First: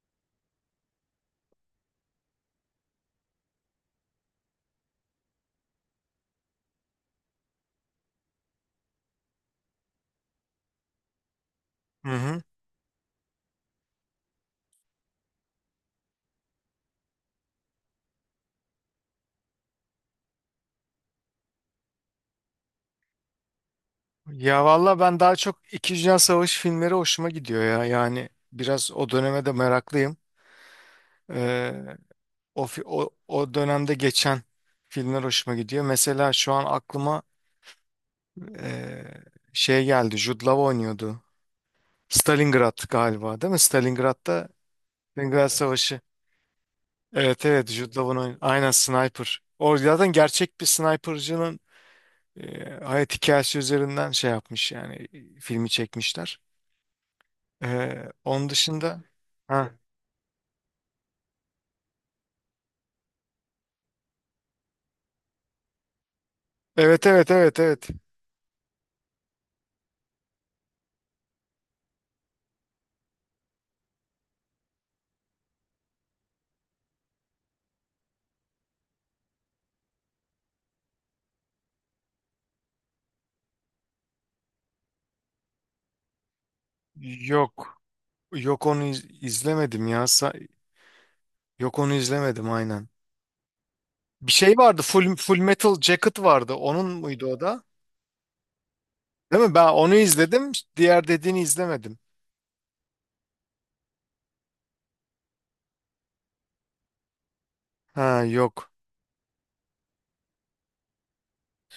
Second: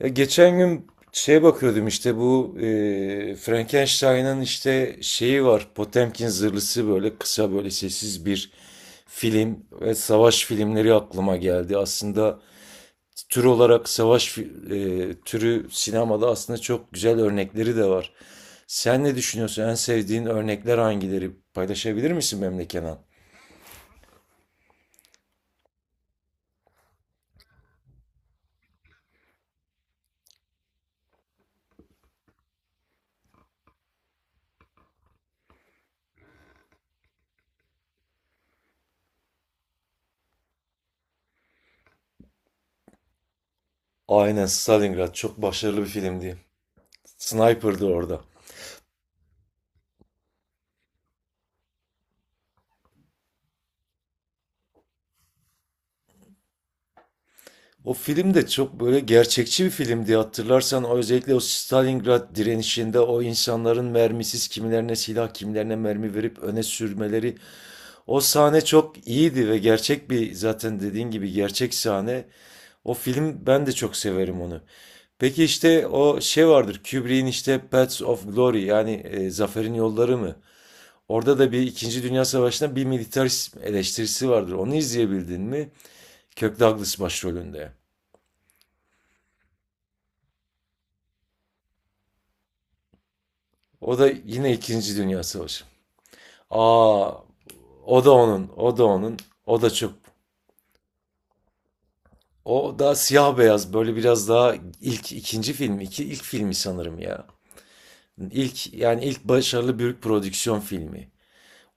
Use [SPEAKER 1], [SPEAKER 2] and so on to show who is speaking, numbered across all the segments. [SPEAKER 1] Ya geçen gün şeye bakıyordum işte bu Frankenstein'ın işte şeyi var. Potemkin zırhlısı böyle kısa böyle sessiz bir film ve savaş filmleri aklıma geldi.
[SPEAKER 2] Hı
[SPEAKER 1] Aslında
[SPEAKER 2] hı.
[SPEAKER 1] tür olarak türü sinemada aslında çok güzel örnekleri de var. Sen ne düşünüyorsun? En sevdiğin örnekler hangileri? Paylaşabilir misin benimle Kenan?
[SPEAKER 2] Ya valla ben daha çok İkinci Dünya Savaşı filmleri hoşuma gidiyor ya. Yani biraz o döneme de meraklıyım. Ee, o dönemde geçen filmler hoşuma gidiyor. Mesela şu an aklıma ee, şey geldi. Jude Law oynuyordu. Stalingrad galiba değil mi?
[SPEAKER 1] Aynen,
[SPEAKER 2] Stalingrad'da
[SPEAKER 1] Stalingrad çok
[SPEAKER 2] Stalingrad
[SPEAKER 1] başarılı bir
[SPEAKER 2] Savaşı.
[SPEAKER 1] filmdi.
[SPEAKER 2] Evet, evet,
[SPEAKER 1] Sniper'dı
[SPEAKER 2] Jude Law'un
[SPEAKER 1] orada.
[SPEAKER 2] aynen sniper. O zaten gerçek bir snipercının hayat hikayesi üzerinden şey yapmış yani filmi çekmişler.
[SPEAKER 1] O film de
[SPEAKER 2] Onun
[SPEAKER 1] çok böyle
[SPEAKER 2] dışında
[SPEAKER 1] gerçekçi bir
[SPEAKER 2] ha
[SPEAKER 1] filmdi, hatırlarsan o özellikle o Stalingrad direnişinde o insanların mermisiz kimilerine silah kimilerine mermi verip öne
[SPEAKER 2] evet, evet,
[SPEAKER 1] sürmeleri,
[SPEAKER 2] evet, evet.
[SPEAKER 1] o sahne çok iyiydi ve gerçek bir, zaten dediğin gibi gerçek sahne. O film, ben de çok severim onu. Peki işte o şey vardır Kubrick'in, işte Paths of Glory yani Zaferin Yolları mı? Orada da bir İkinci Dünya Savaşı'nda bir militarist eleştirisi vardır. Onu izleyebildin mi? Kirk Douglas başrolünde.
[SPEAKER 2] Yok. Yok onu izlemedim ya. Yok onu izlemedim aynen.
[SPEAKER 1] O da
[SPEAKER 2] Bir
[SPEAKER 1] yine
[SPEAKER 2] şey vardı.
[SPEAKER 1] İkinci
[SPEAKER 2] Full
[SPEAKER 1] Dünya
[SPEAKER 2] Full
[SPEAKER 1] Savaşı.
[SPEAKER 2] Metal Jacket vardı. Onun
[SPEAKER 1] Aa,
[SPEAKER 2] muydu o da?
[SPEAKER 1] o da onun,
[SPEAKER 2] Değil mi?
[SPEAKER 1] o
[SPEAKER 2] Ben
[SPEAKER 1] da çok.
[SPEAKER 2] onu izledim. Diğer dediğini izlemedim.
[SPEAKER 1] O da siyah beyaz, böyle biraz daha ilk ikinci film, iki ilk filmi sanırım ya.
[SPEAKER 2] Ha yok.
[SPEAKER 1] İlk yani ilk başarılı büyük prodüksiyon filmi.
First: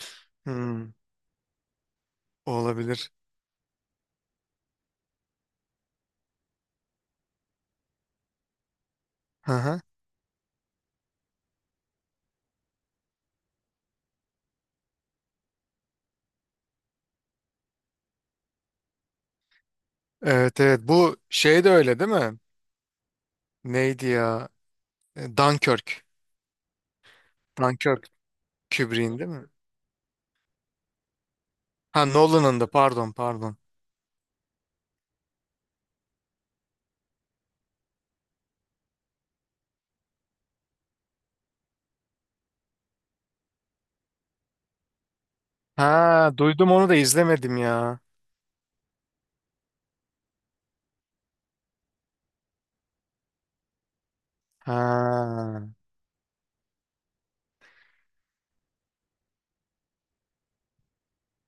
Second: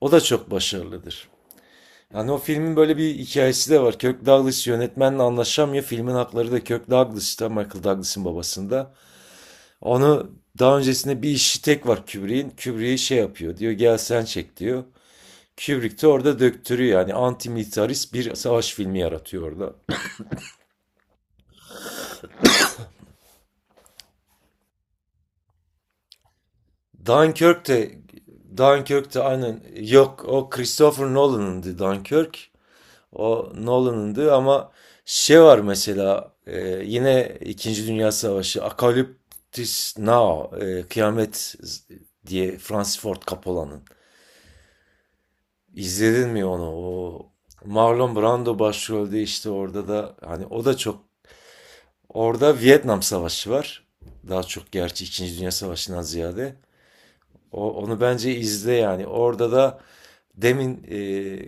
[SPEAKER 1] O da çok
[SPEAKER 2] Hmm,
[SPEAKER 1] başarılıdır. Yani o filmin böyle
[SPEAKER 2] olabilir.
[SPEAKER 1] bir hikayesi de var. Kirk Douglas yönetmenle anlaşamıyor. Filmin hakları da Kirk Douglas'ta, Michael Douglas'ın babasında.
[SPEAKER 2] Hı hı.
[SPEAKER 1] Onu daha öncesinde bir işi tek var Kubrick'in. Kubrick'i şey yapıyor diyor, gel sen çek diyor. Kubrick de orada döktürüyor. Yani antimilitarist bir savaş filmi yaratıyor orada.
[SPEAKER 2] Evet evet. Bu şey de öyle değil mi? Neydi ya? E, Dunkirk.
[SPEAKER 1] Dunkirk de
[SPEAKER 2] Dunkirk.
[SPEAKER 1] Dunkirk
[SPEAKER 2] Kubrick'in
[SPEAKER 1] de
[SPEAKER 2] değil mi?
[SPEAKER 1] aynen yok, o Christopher Nolan'ındı
[SPEAKER 2] Ha,
[SPEAKER 1] Dunkirk.
[SPEAKER 2] Nolan'ın da, pardon
[SPEAKER 1] O
[SPEAKER 2] pardon.
[SPEAKER 1] Nolan'ındı ama şey var mesela yine İkinci Dünya Savaşı Apocalypse Now, Kıyamet diye, Francis Ford Coppola'nın. İzledin
[SPEAKER 2] Ha
[SPEAKER 1] mi onu?
[SPEAKER 2] duydum, onu da
[SPEAKER 1] O
[SPEAKER 2] izlemedim ya.
[SPEAKER 1] Marlon Brando başrolde, işte orada da hani o da çok. Orada Vietnam Savaşı var. Daha çok gerçi İkinci
[SPEAKER 2] Ha,
[SPEAKER 1] Dünya Savaşı'ndan ziyade. Onu bence izle yani. Orada da demin,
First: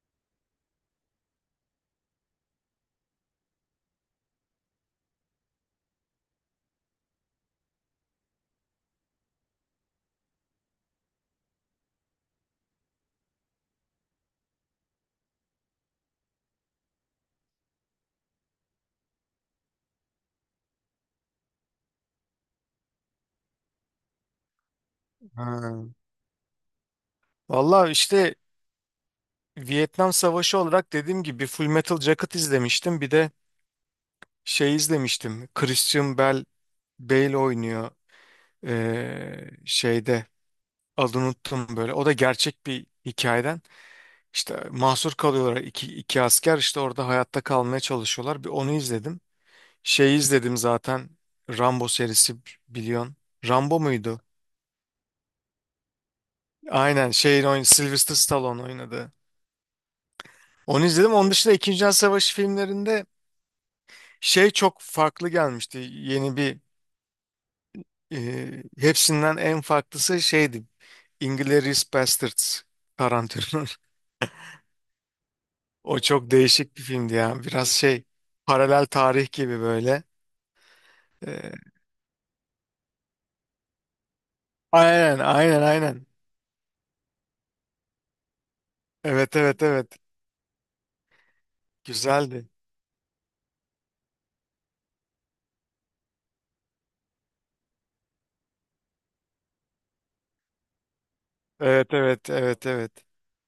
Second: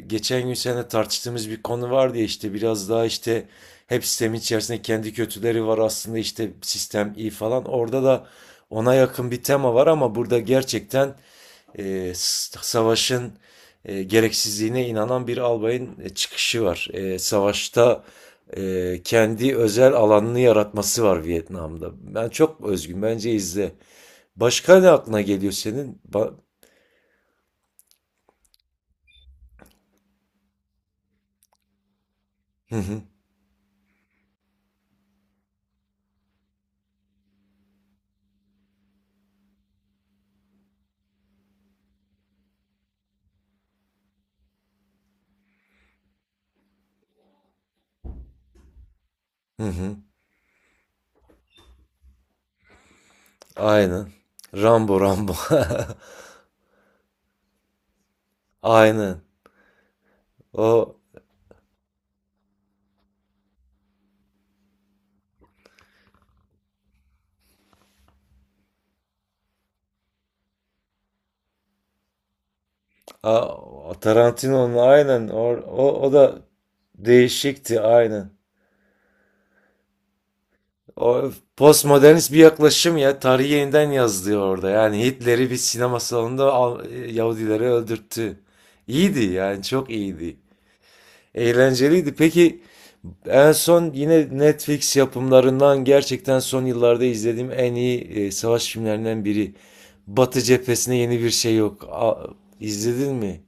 [SPEAKER 1] geçen gün seninle tartıştığımız bir konu var diye, işte biraz daha işte hep sistemin içerisinde kendi kötüleri var aslında işte sistem iyi falan. Orada da ona yakın bir tema var ama burada gerçekten savaşın gereksizliğine inanan bir albayın çıkışı var. Savaşta kendi özel alanını yaratması var Vietnam'da. Ben çok özgün. Bence izle. Başka ne aklına geliyor
[SPEAKER 2] ha.
[SPEAKER 1] senin?
[SPEAKER 2] Valla işte Vietnam Savaşı olarak dediğim gibi Full Metal Jacket
[SPEAKER 1] Hı
[SPEAKER 2] izlemiştim.
[SPEAKER 1] hı.
[SPEAKER 2] Bir de şey izlemiştim. Christian Bale, Bale oynuyor şeyde adını unuttum böyle. O da gerçek bir hikayeden. İşte mahsur kalıyorlar, iki asker işte orada hayatta kalmaya çalışıyorlar. Bir onu izledim.
[SPEAKER 1] Hı hı.
[SPEAKER 2] Şeyi izledim zaten Rambo serisi biliyorsun. Rambo
[SPEAKER 1] Aynen.
[SPEAKER 2] muydu?
[SPEAKER 1] Rambo, Rambo.
[SPEAKER 2] Aynen şeyin oyun Sylvester Stallone oynadı.
[SPEAKER 1] Aynen.
[SPEAKER 2] Onu
[SPEAKER 1] O
[SPEAKER 2] izledim. Onun dışında İkinci Dünya Savaşı filmlerinde şey çok farklı gelmişti. Yeni bir hepsinden en farklısı şeydi. Inglourious Basterds
[SPEAKER 1] a,
[SPEAKER 2] Tarantino.
[SPEAKER 1] o Tarantino'nun, aynen Or-
[SPEAKER 2] O
[SPEAKER 1] o, o
[SPEAKER 2] çok
[SPEAKER 1] da
[SPEAKER 2] değişik bir filmdi ya. Biraz
[SPEAKER 1] değişikti
[SPEAKER 2] şey,
[SPEAKER 1] aynen.
[SPEAKER 2] paralel tarih gibi böyle.
[SPEAKER 1] O
[SPEAKER 2] E,
[SPEAKER 1] postmodernist bir yaklaşım ya. Tarihi yeniden yazdı orada. Yani
[SPEAKER 2] aynen
[SPEAKER 1] Hitler'i bir
[SPEAKER 2] aynen
[SPEAKER 1] sinema
[SPEAKER 2] aynen.
[SPEAKER 1] salonunda Yahudileri öldürttü. İyiydi
[SPEAKER 2] Evet
[SPEAKER 1] yani,
[SPEAKER 2] evet
[SPEAKER 1] çok
[SPEAKER 2] evet.
[SPEAKER 1] iyiydi. Eğlenceliydi.
[SPEAKER 2] Güzeldi.
[SPEAKER 1] Peki, en son yine Netflix yapımlarından gerçekten son yıllarda izlediğim en iyi savaş filmlerinden biri. Batı cephesine yeni bir şey yok.
[SPEAKER 2] Evet evet evet evet.
[SPEAKER 1] İzledin mi?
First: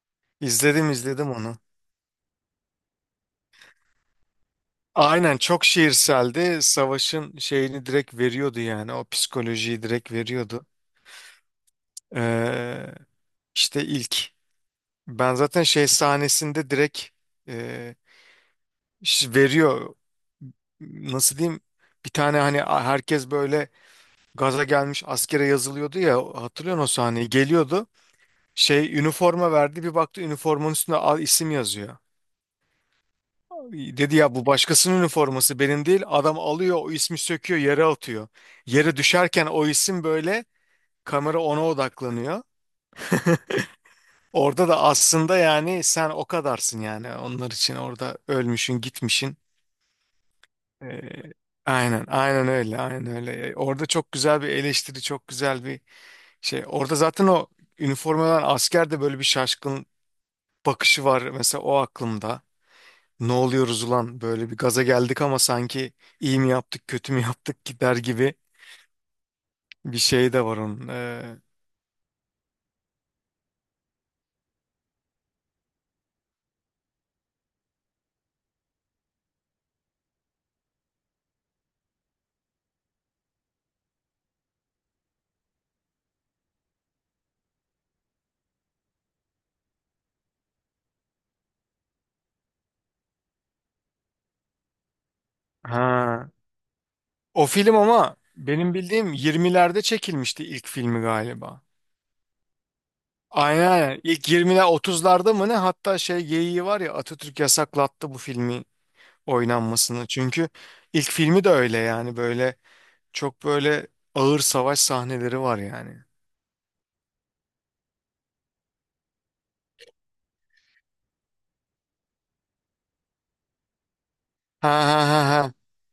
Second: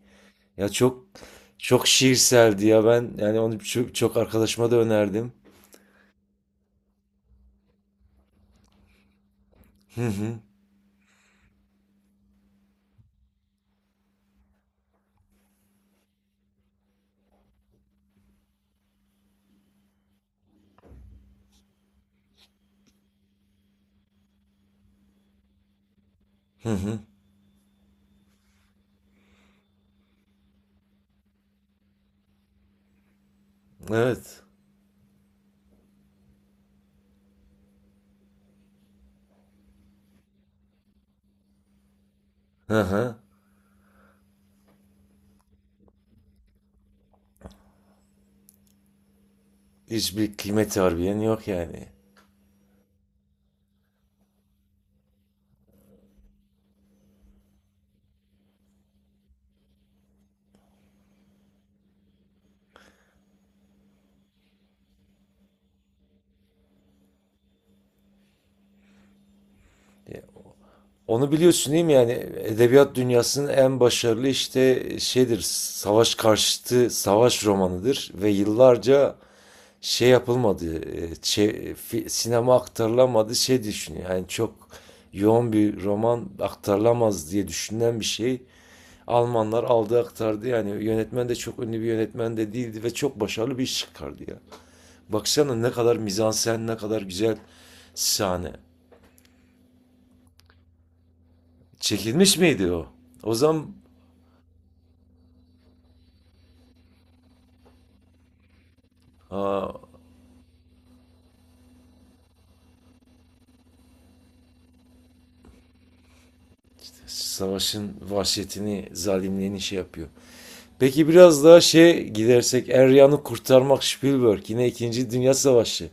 [SPEAKER 1] Ya
[SPEAKER 2] İzledim,
[SPEAKER 1] çok
[SPEAKER 2] izledim onu.
[SPEAKER 1] çok şiirseldi ya, ben yani onu çok, çok arkadaşıma da önerdim.
[SPEAKER 2] Aynen çok şiirseldi. Savaşın şeyini direkt veriyordu yani. O psikolojiyi
[SPEAKER 1] Hı
[SPEAKER 2] direkt
[SPEAKER 1] hı.
[SPEAKER 2] veriyordu. Ee, İşte ilk. Ben zaten şey sahnesinde direkt e, veriyor. Nasıl diyeyim? Bir tane hani herkes böyle gaza gelmiş askere yazılıyordu ya, hatırlıyorsun o sahneyi. Geliyordu. Şey üniforma verdi, bir baktı üniformanın üstünde al isim yazıyor. Dedi ya
[SPEAKER 1] Evet.
[SPEAKER 2] bu başkasının üniforması, benim değil. Adam alıyor o ismi, söküyor yere atıyor. Yere düşerken o isim böyle, kamera ona odaklanıyor.
[SPEAKER 1] Hı hı.
[SPEAKER 2] Orada da aslında yani sen o kadarsın yani, onlar için orada ölmüşün gitmişin.
[SPEAKER 1] Hiçbir kıymeti
[SPEAKER 2] Ee,
[SPEAKER 1] harbiden yok yani.
[SPEAKER 2] aynen aynen öyle, aynen öyle. Orada çok güzel bir eleştiri, çok güzel bir şey. Orada zaten o üniformadan asker de böyle bir şaşkın bakışı var mesela, o aklımda. Ne oluyoruz ulan, böyle bir gaza geldik ama sanki iyi mi yaptık, kötü mü yaptık gider gibi bir şey de var onun.
[SPEAKER 1] Onu biliyorsun değil mi yani, edebiyat dünyasının en başarılı işte şeydir, savaş karşıtı savaş romanıdır ve yıllarca şey yapılmadı, sinema aktarılamadı şey düşünüyor. Yani çok yoğun bir roman, aktarılamaz diye düşünülen bir şey, Almanlar aldı aktardı yani, yönetmen de çok ünlü bir yönetmen de değildi ve çok başarılı bir iş çıkardı ya. Baksana ne kadar
[SPEAKER 2] Ha.
[SPEAKER 1] mizansen, ne kadar güzel
[SPEAKER 2] O film ama
[SPEAKER 1] sahne.
[SPEAKER 2] benim bildiğim 20'lerde çekilmişti ilk filmi galiba.
[SPEAKER 1] Çekilmiş miydi o? O
[SPEAKER 2] Aynen
[SPEAKER 1] zaman,
[SPEAKER 2] aynen. İlk 20'ler 30'larda mı ne? Hatta şey geyiği var ya, Atatürk yasaklattı bu filmi
[SPEAKER 1] aa,
[SPEAKER 2] oynanmasını. Çünkü ilk filmi de öyle yani, böyle çok böyle ağır savaş sahneleri var yani.
[SPEAKER 1] savaşın vahşetini, zalimliğini şey yapıyor. Peki biraz daha şey gidersek, Eryan'ı kurtarmak, Spielberg yine
[SPEAKER 2] Ha ha
[SPEAKER 1] ikinci
[SPEAKER 2] ha
[SPEAKER 1] Dünya
[SPEAKER 2] ha.
[SPEAKER 1] Savaşı.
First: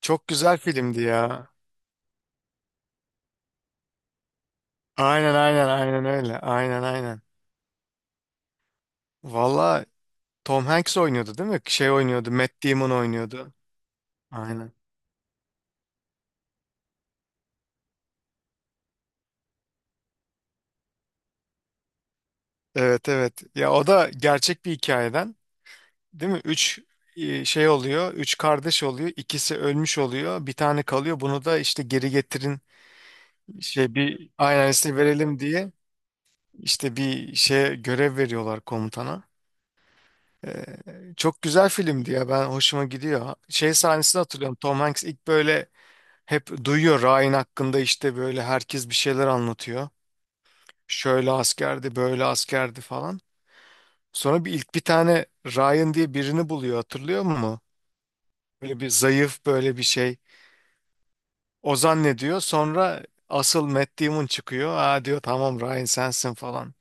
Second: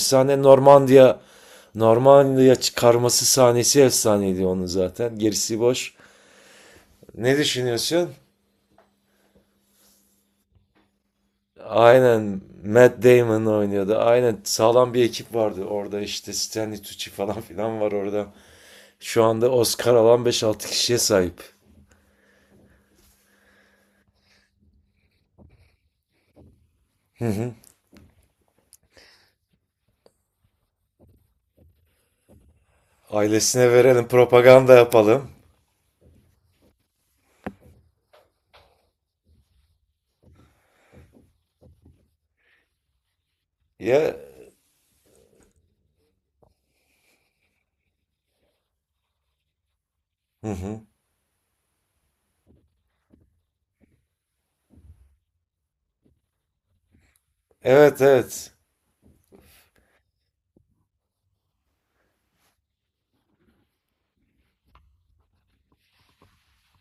[SPEAKER 2] Çok güzel filmdi
[SPEAKER 1] Normandiya.
[SPEAKER 2] ya.
[SPEAKER 1] Normandiya çıkarması sahnesi efsaneydi onun zaten.
[SPEAKER 2] Aynen
[SPEAKER 1] Gerisi
[SPEAKER 2] aynen
[SPEAKER 1] boş.
[SPEAKER 2] aynen öyle. Aynen aynen.
[SPEAKER 1] Ne düşünüyorsun?
[SPEAKER 2] Valla Tom Hanks oynuyordu değil mi? Şey oynuyordu.
[SPEAKER 1] Aynen,
[SPEAKER 2] Matt Damon
[SPEAKER 1] Matt Damon
[SPEAKER 2] oynuyordu.
[SPEAKER 1] oynuyordu. Aynen,
[SPEAKER 2] Aynen.
[SPEAKER 1] sağlam bir ekip vardı orada, işte Stanley Tucci falan filan var orada. Şu anda Oscar alan beş altı kişiye sahip.
[SPEAKER 2] Evet evet. Ya o da gerçek bir hikayeden. Değil mi? Üç şey oluyor. Üç kardeş oluyor. İkisi ölmüş oluyor. Bir tane kalıyor. Bunu da işte geri getirin.
[SPEAKER 1] Ailesine
[SPEAKER 2] Şey
[SPEAKER 1] verelim,
[SPEAKER 2] bir aynen
[SPEAKER 1] propaganda
[SPEAKER 2] size
[SPEAKER 1] yapalım.
[SPEAKER 2] verelim diye işte bir şeye görev veriyorlar komutana. Ee, çok güzel filmdi ya. Ben hoşuma gidiyor. Şey
[SPEAKER 1] Ya,
[SPEAKER 2] sahnesini hatırlıyorum. Tom Hanks ilk böyle hep duyuyor Ryan hakkında, işte böyle herkes bir şeyler anlatıyor.
[SPEAKER 1] hı hı.
[SPEAKER 2] Şöyle askerdi, böyle askerdi falan. Sonra bir ilk bir tane Ryan diye birini buluyor. Hatırlıyor musun?
[SPEAKER 1] Evet, evet.
[SPEAKER 2] Böyle bir zayıf, böyle bir şey. Ozan ne diyor? Sonra asıl Matt Damon çıkıyor. Aa diyor, tamam Ryan sensin falan.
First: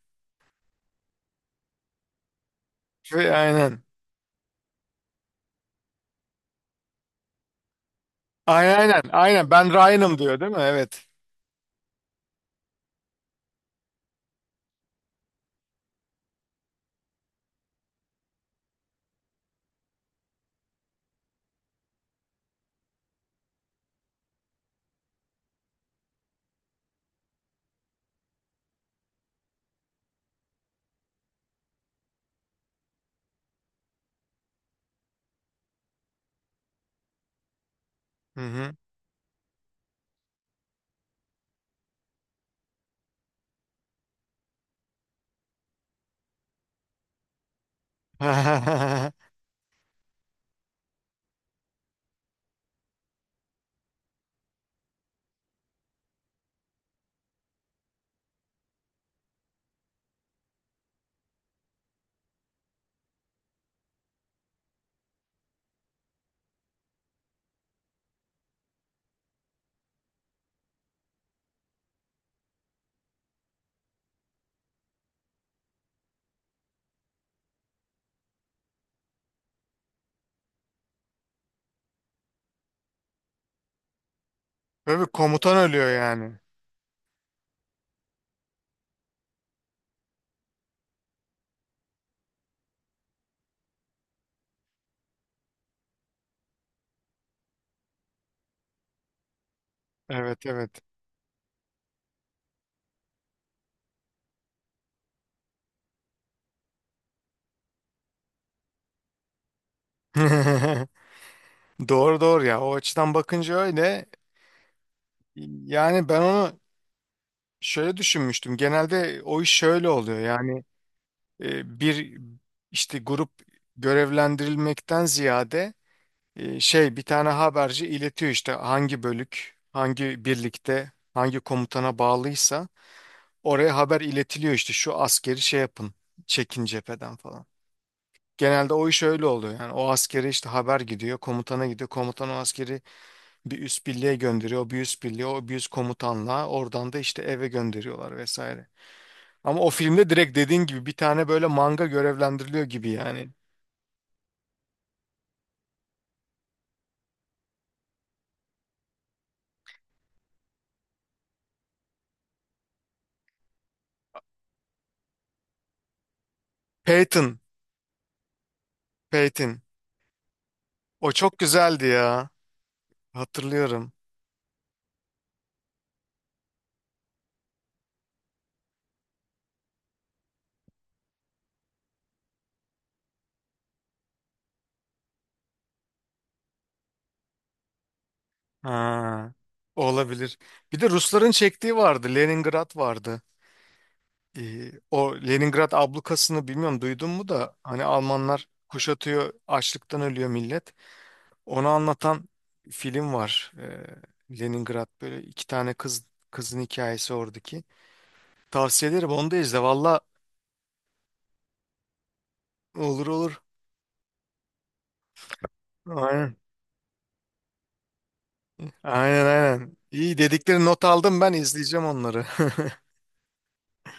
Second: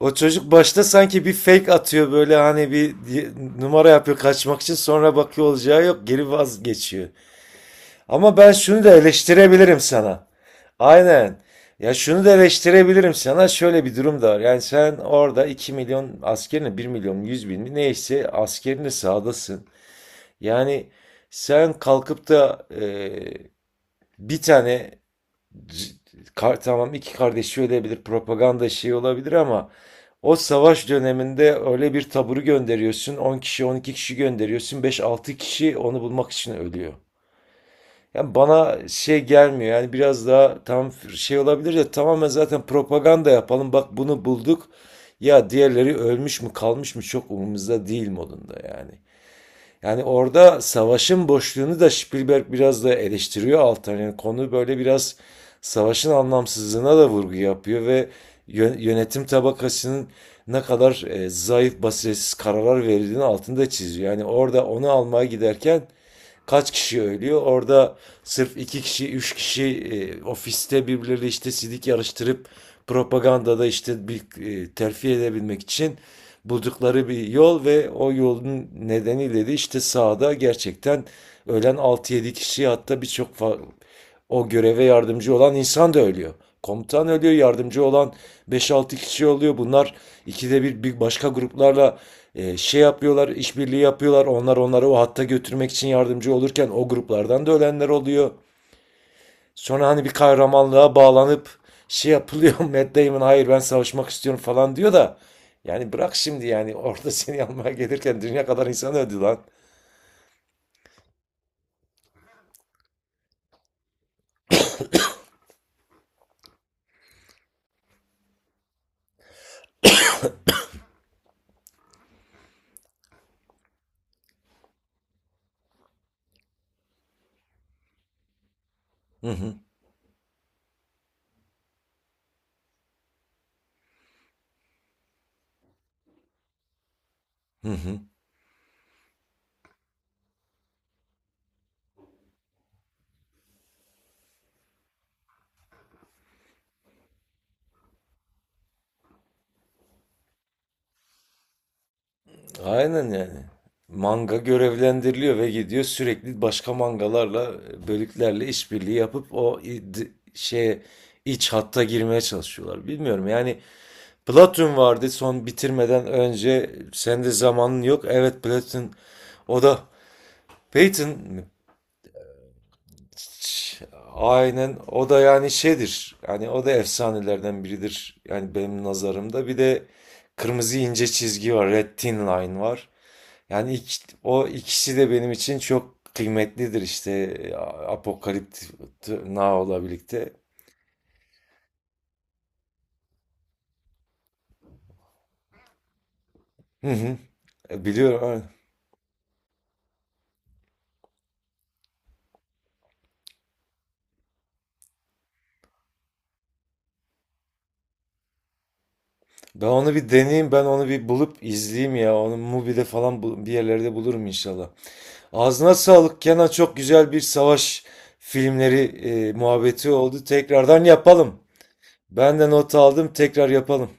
[SPEAKER 1] O çocuk başta sanki bir fake atıyor böyle, hani bir
[SPEAKER 2] Ve aynen.
[SPEAKER 1] numara yapıyor kaçmak için, sonra bakıyor olacağı yok, geri vazgeçiyor. Ama ben
[SPEAKER 2] Aynen
[SPEAKER 1] şunu da
[SPEAKER 2] aynen. Aynen ben
[SPEAKER 1] eleştirebilirim
[SPEAKER 2] Ryan'ım
[SPEAKER 1] sana.
[SPEAKER 2] diyor değil mi? Evet.
[SPEAKER 1] Aynen. Ya şunu da eleştirebilirim sana, şöyle bir durum da var. Yani sen orada 2 milyon askerini, 1.100.000 mi neyse askerini sahadasın. Yani sen kalkıp da bir tane c- tamam, iki kardeşi ölebilir, propaganda şeyi olabilir ama o savaş döneminde öyle bir taburu gönderiyorsun. 10 kişi, 12 kişi gönderiyorsun. Beş altı kişi onu bulmak için ölüyor. Yani
[SPEAKER 2] Hı hı.
[SPEAKER 1] bana şey gelmiyor. Yani biraz daha tam şey olabilir de tamamen zaten propaganda yapalım, bak bunu bulduk. Ya diğerleri ölmüş mü kalmış mı çok umurumuzda değil modunda yani. Yani orada savaşın boşluğunu da Spielberg biraz da eleştiriyor alttan. Yani konu böyle biraz savaşın anlamsızlığına da vurgu yapıyor ve yönetim tabakasının ne kadar zayıf, basiretsiz kararlar verildiğini altında çiziyor. Yani orada onu almaya giderken kaç kişi ölüyor? Orada sırf iki kişi, üç kişi ofiste birbirleriyle işte sidik yarıştırıp propagandada işte bir terfi edebilmek için buldukları bir yol ve o yolun nedeniyle de işte sahada gerçekten ölen altı yedi kişi, hatta birçok o göreve
[SPEAKER 2] Ve bir
[SPEAKER 1] yardımcı olan
[SPEAKER 2] komutan ölüyor
[SPEAKER 1] insan da ölüyor.
[SPEAKER 2] yani.
[SPEAKER 1] Komutan ölüyor, yardımcı olan beş altı kişi oluyor. Bunlar ikide bir, bir başka gruplarla şey yapıyorlar, işbirliği yapıyorlar. Onlar onları o hatta götürmek için yardımcı olurken o gruplardan da ölenler oluyor. Sonra hani bir
[SPEAKER 2] Evet evet.
[SPEAKER 1] kahramanlığa bağlanıp şey yapılıyor. Matt Damon, hayır ben savaşmak istiyorum falan diyor da. Yani bırak şimdi yani, orada seni almaya gelirken dünya kadar insan öldü lan.
[SPEAKER 2] Doğru doğru ya. O açıdan bakınca öyle. Yani ben onu şöyle düşünmüştüm. Genelde o iş şöyle oluyor. Yani bir işte grup görevlendirilmekten ziyade şey bir tane haberci iletiyor işte hangi
[SPEAKER 1] Hı
[SPEAKER 2] bölük,
[SPEAKER 1] hı,
[SPEAKER 2] hangi birlikte, hangi komutana bağlıysa oraya haber iletiliyor, işte şu askeri şey yapın, çekin cepheden falan.
[SPEAKER 1] hı hı.
[SPEAKER 2] Genelde o iş öyle oluyor. Yani o askere işte haber gidiyor, komutana gidiyor. Komutan o askeri bir üst birliğe gönderiyor. O bir üst birliğe, o bir üst komutanla oradan da işte eve gönderiyorlar vesaire. Ama o filmde direkt dediğin gibi bir tane böyle manga görevlendiriliyor gibi
[SPEAKER 1] Aynen
[SPEAKER 2] yani.
[SPEAKER 1] yani. Manga görevlendiriliyor ve gidiyor sürekli başka mangalarla, bölüklerle işbirliği yapıp o şeye, iç hatta girmeye çalışıyorlar. Bilmiyorum yani, Platoon vardı son bitirmeden önce sen de
[SPEAKER 2] Peyton,
[SPEAKER 1] zamanın yok. Evet, Platoon, o
[SPEAKER 2] Peyton.
[SPEAKER 1] da Peyton
[SPEAKER 2] O çok
[SPEAKER 1] mi?
[SPEAKER 2] güzeldi ya.
[SPEAKER 1] Ç-
[SPEAKER 2] Hatırlıyorum.
[SPEAKER 1] Aynen, o da yani şeydir. Yani o da efsanelerden biridir. Yani benim nazarımda bir de kırmızı ince çizgi var. Red Thin Line var. Yani o ikisi de benim için çok kıymetlidir, işte Apokalipt
[SPEAKER 2] Ha,
[SPEAKER 1] Now'la birlikte.
[SPEAKER 2] olabilir. Bir de Rusların çektiği vardı. Leningrad vardı. O Leningrad ablukasını bilmiyorum
[SPEAKER 1] Hı
[SPEAKER 2] duydun
[SPEAKER 1] hı.
[SPEAKER 2] mu, da hani
[SPEAKER 1] Biliyorum,
[SPEAKER 2] Almanlar
[SPEAKER 1] aynen.
[SPEAKER 2] kuşatıyor, açlıktan ölüyor millet. Onu anlatan film var. Leningrad böyle iki tane kızın hikayesi oradaki. Tavsiye ederim, onu da izle.
[SPEAKER 1] Ben onu
[SPEAKER 2] Valla
[SPEAKER 1] bir deneyeyim, ben onu bir bulup izleyeyim ya. Onu Mubi'de
[SPEAKER 2] olur
[SPEAKER 1] falan
[SPEAKER 2] olur.
[SPEAKER 1] bir yerlerde bulurum inşallah. Ağzına sağlık
[SPEAKER 2] Aynen.
[SPEAKER 1] Kenan, çok güzel bir savaş filmleri
[SPEAKER 2] Aynen aynen.
[SPEAKER 1] muhabbeti
[SPEAKER 2] İyi
[SPEAKER 1] oldu.
[SPEAKER 2] dedikleri
[SPEAKER 1] Tekrardan
[SPEAKER 2] not aldım, ben
[SPEAKER 1] yapalım.
[SPEAKER 2] izleyeceğim onları.
[SPEAKER 1] Ben de not aldım, tekrar yapalım.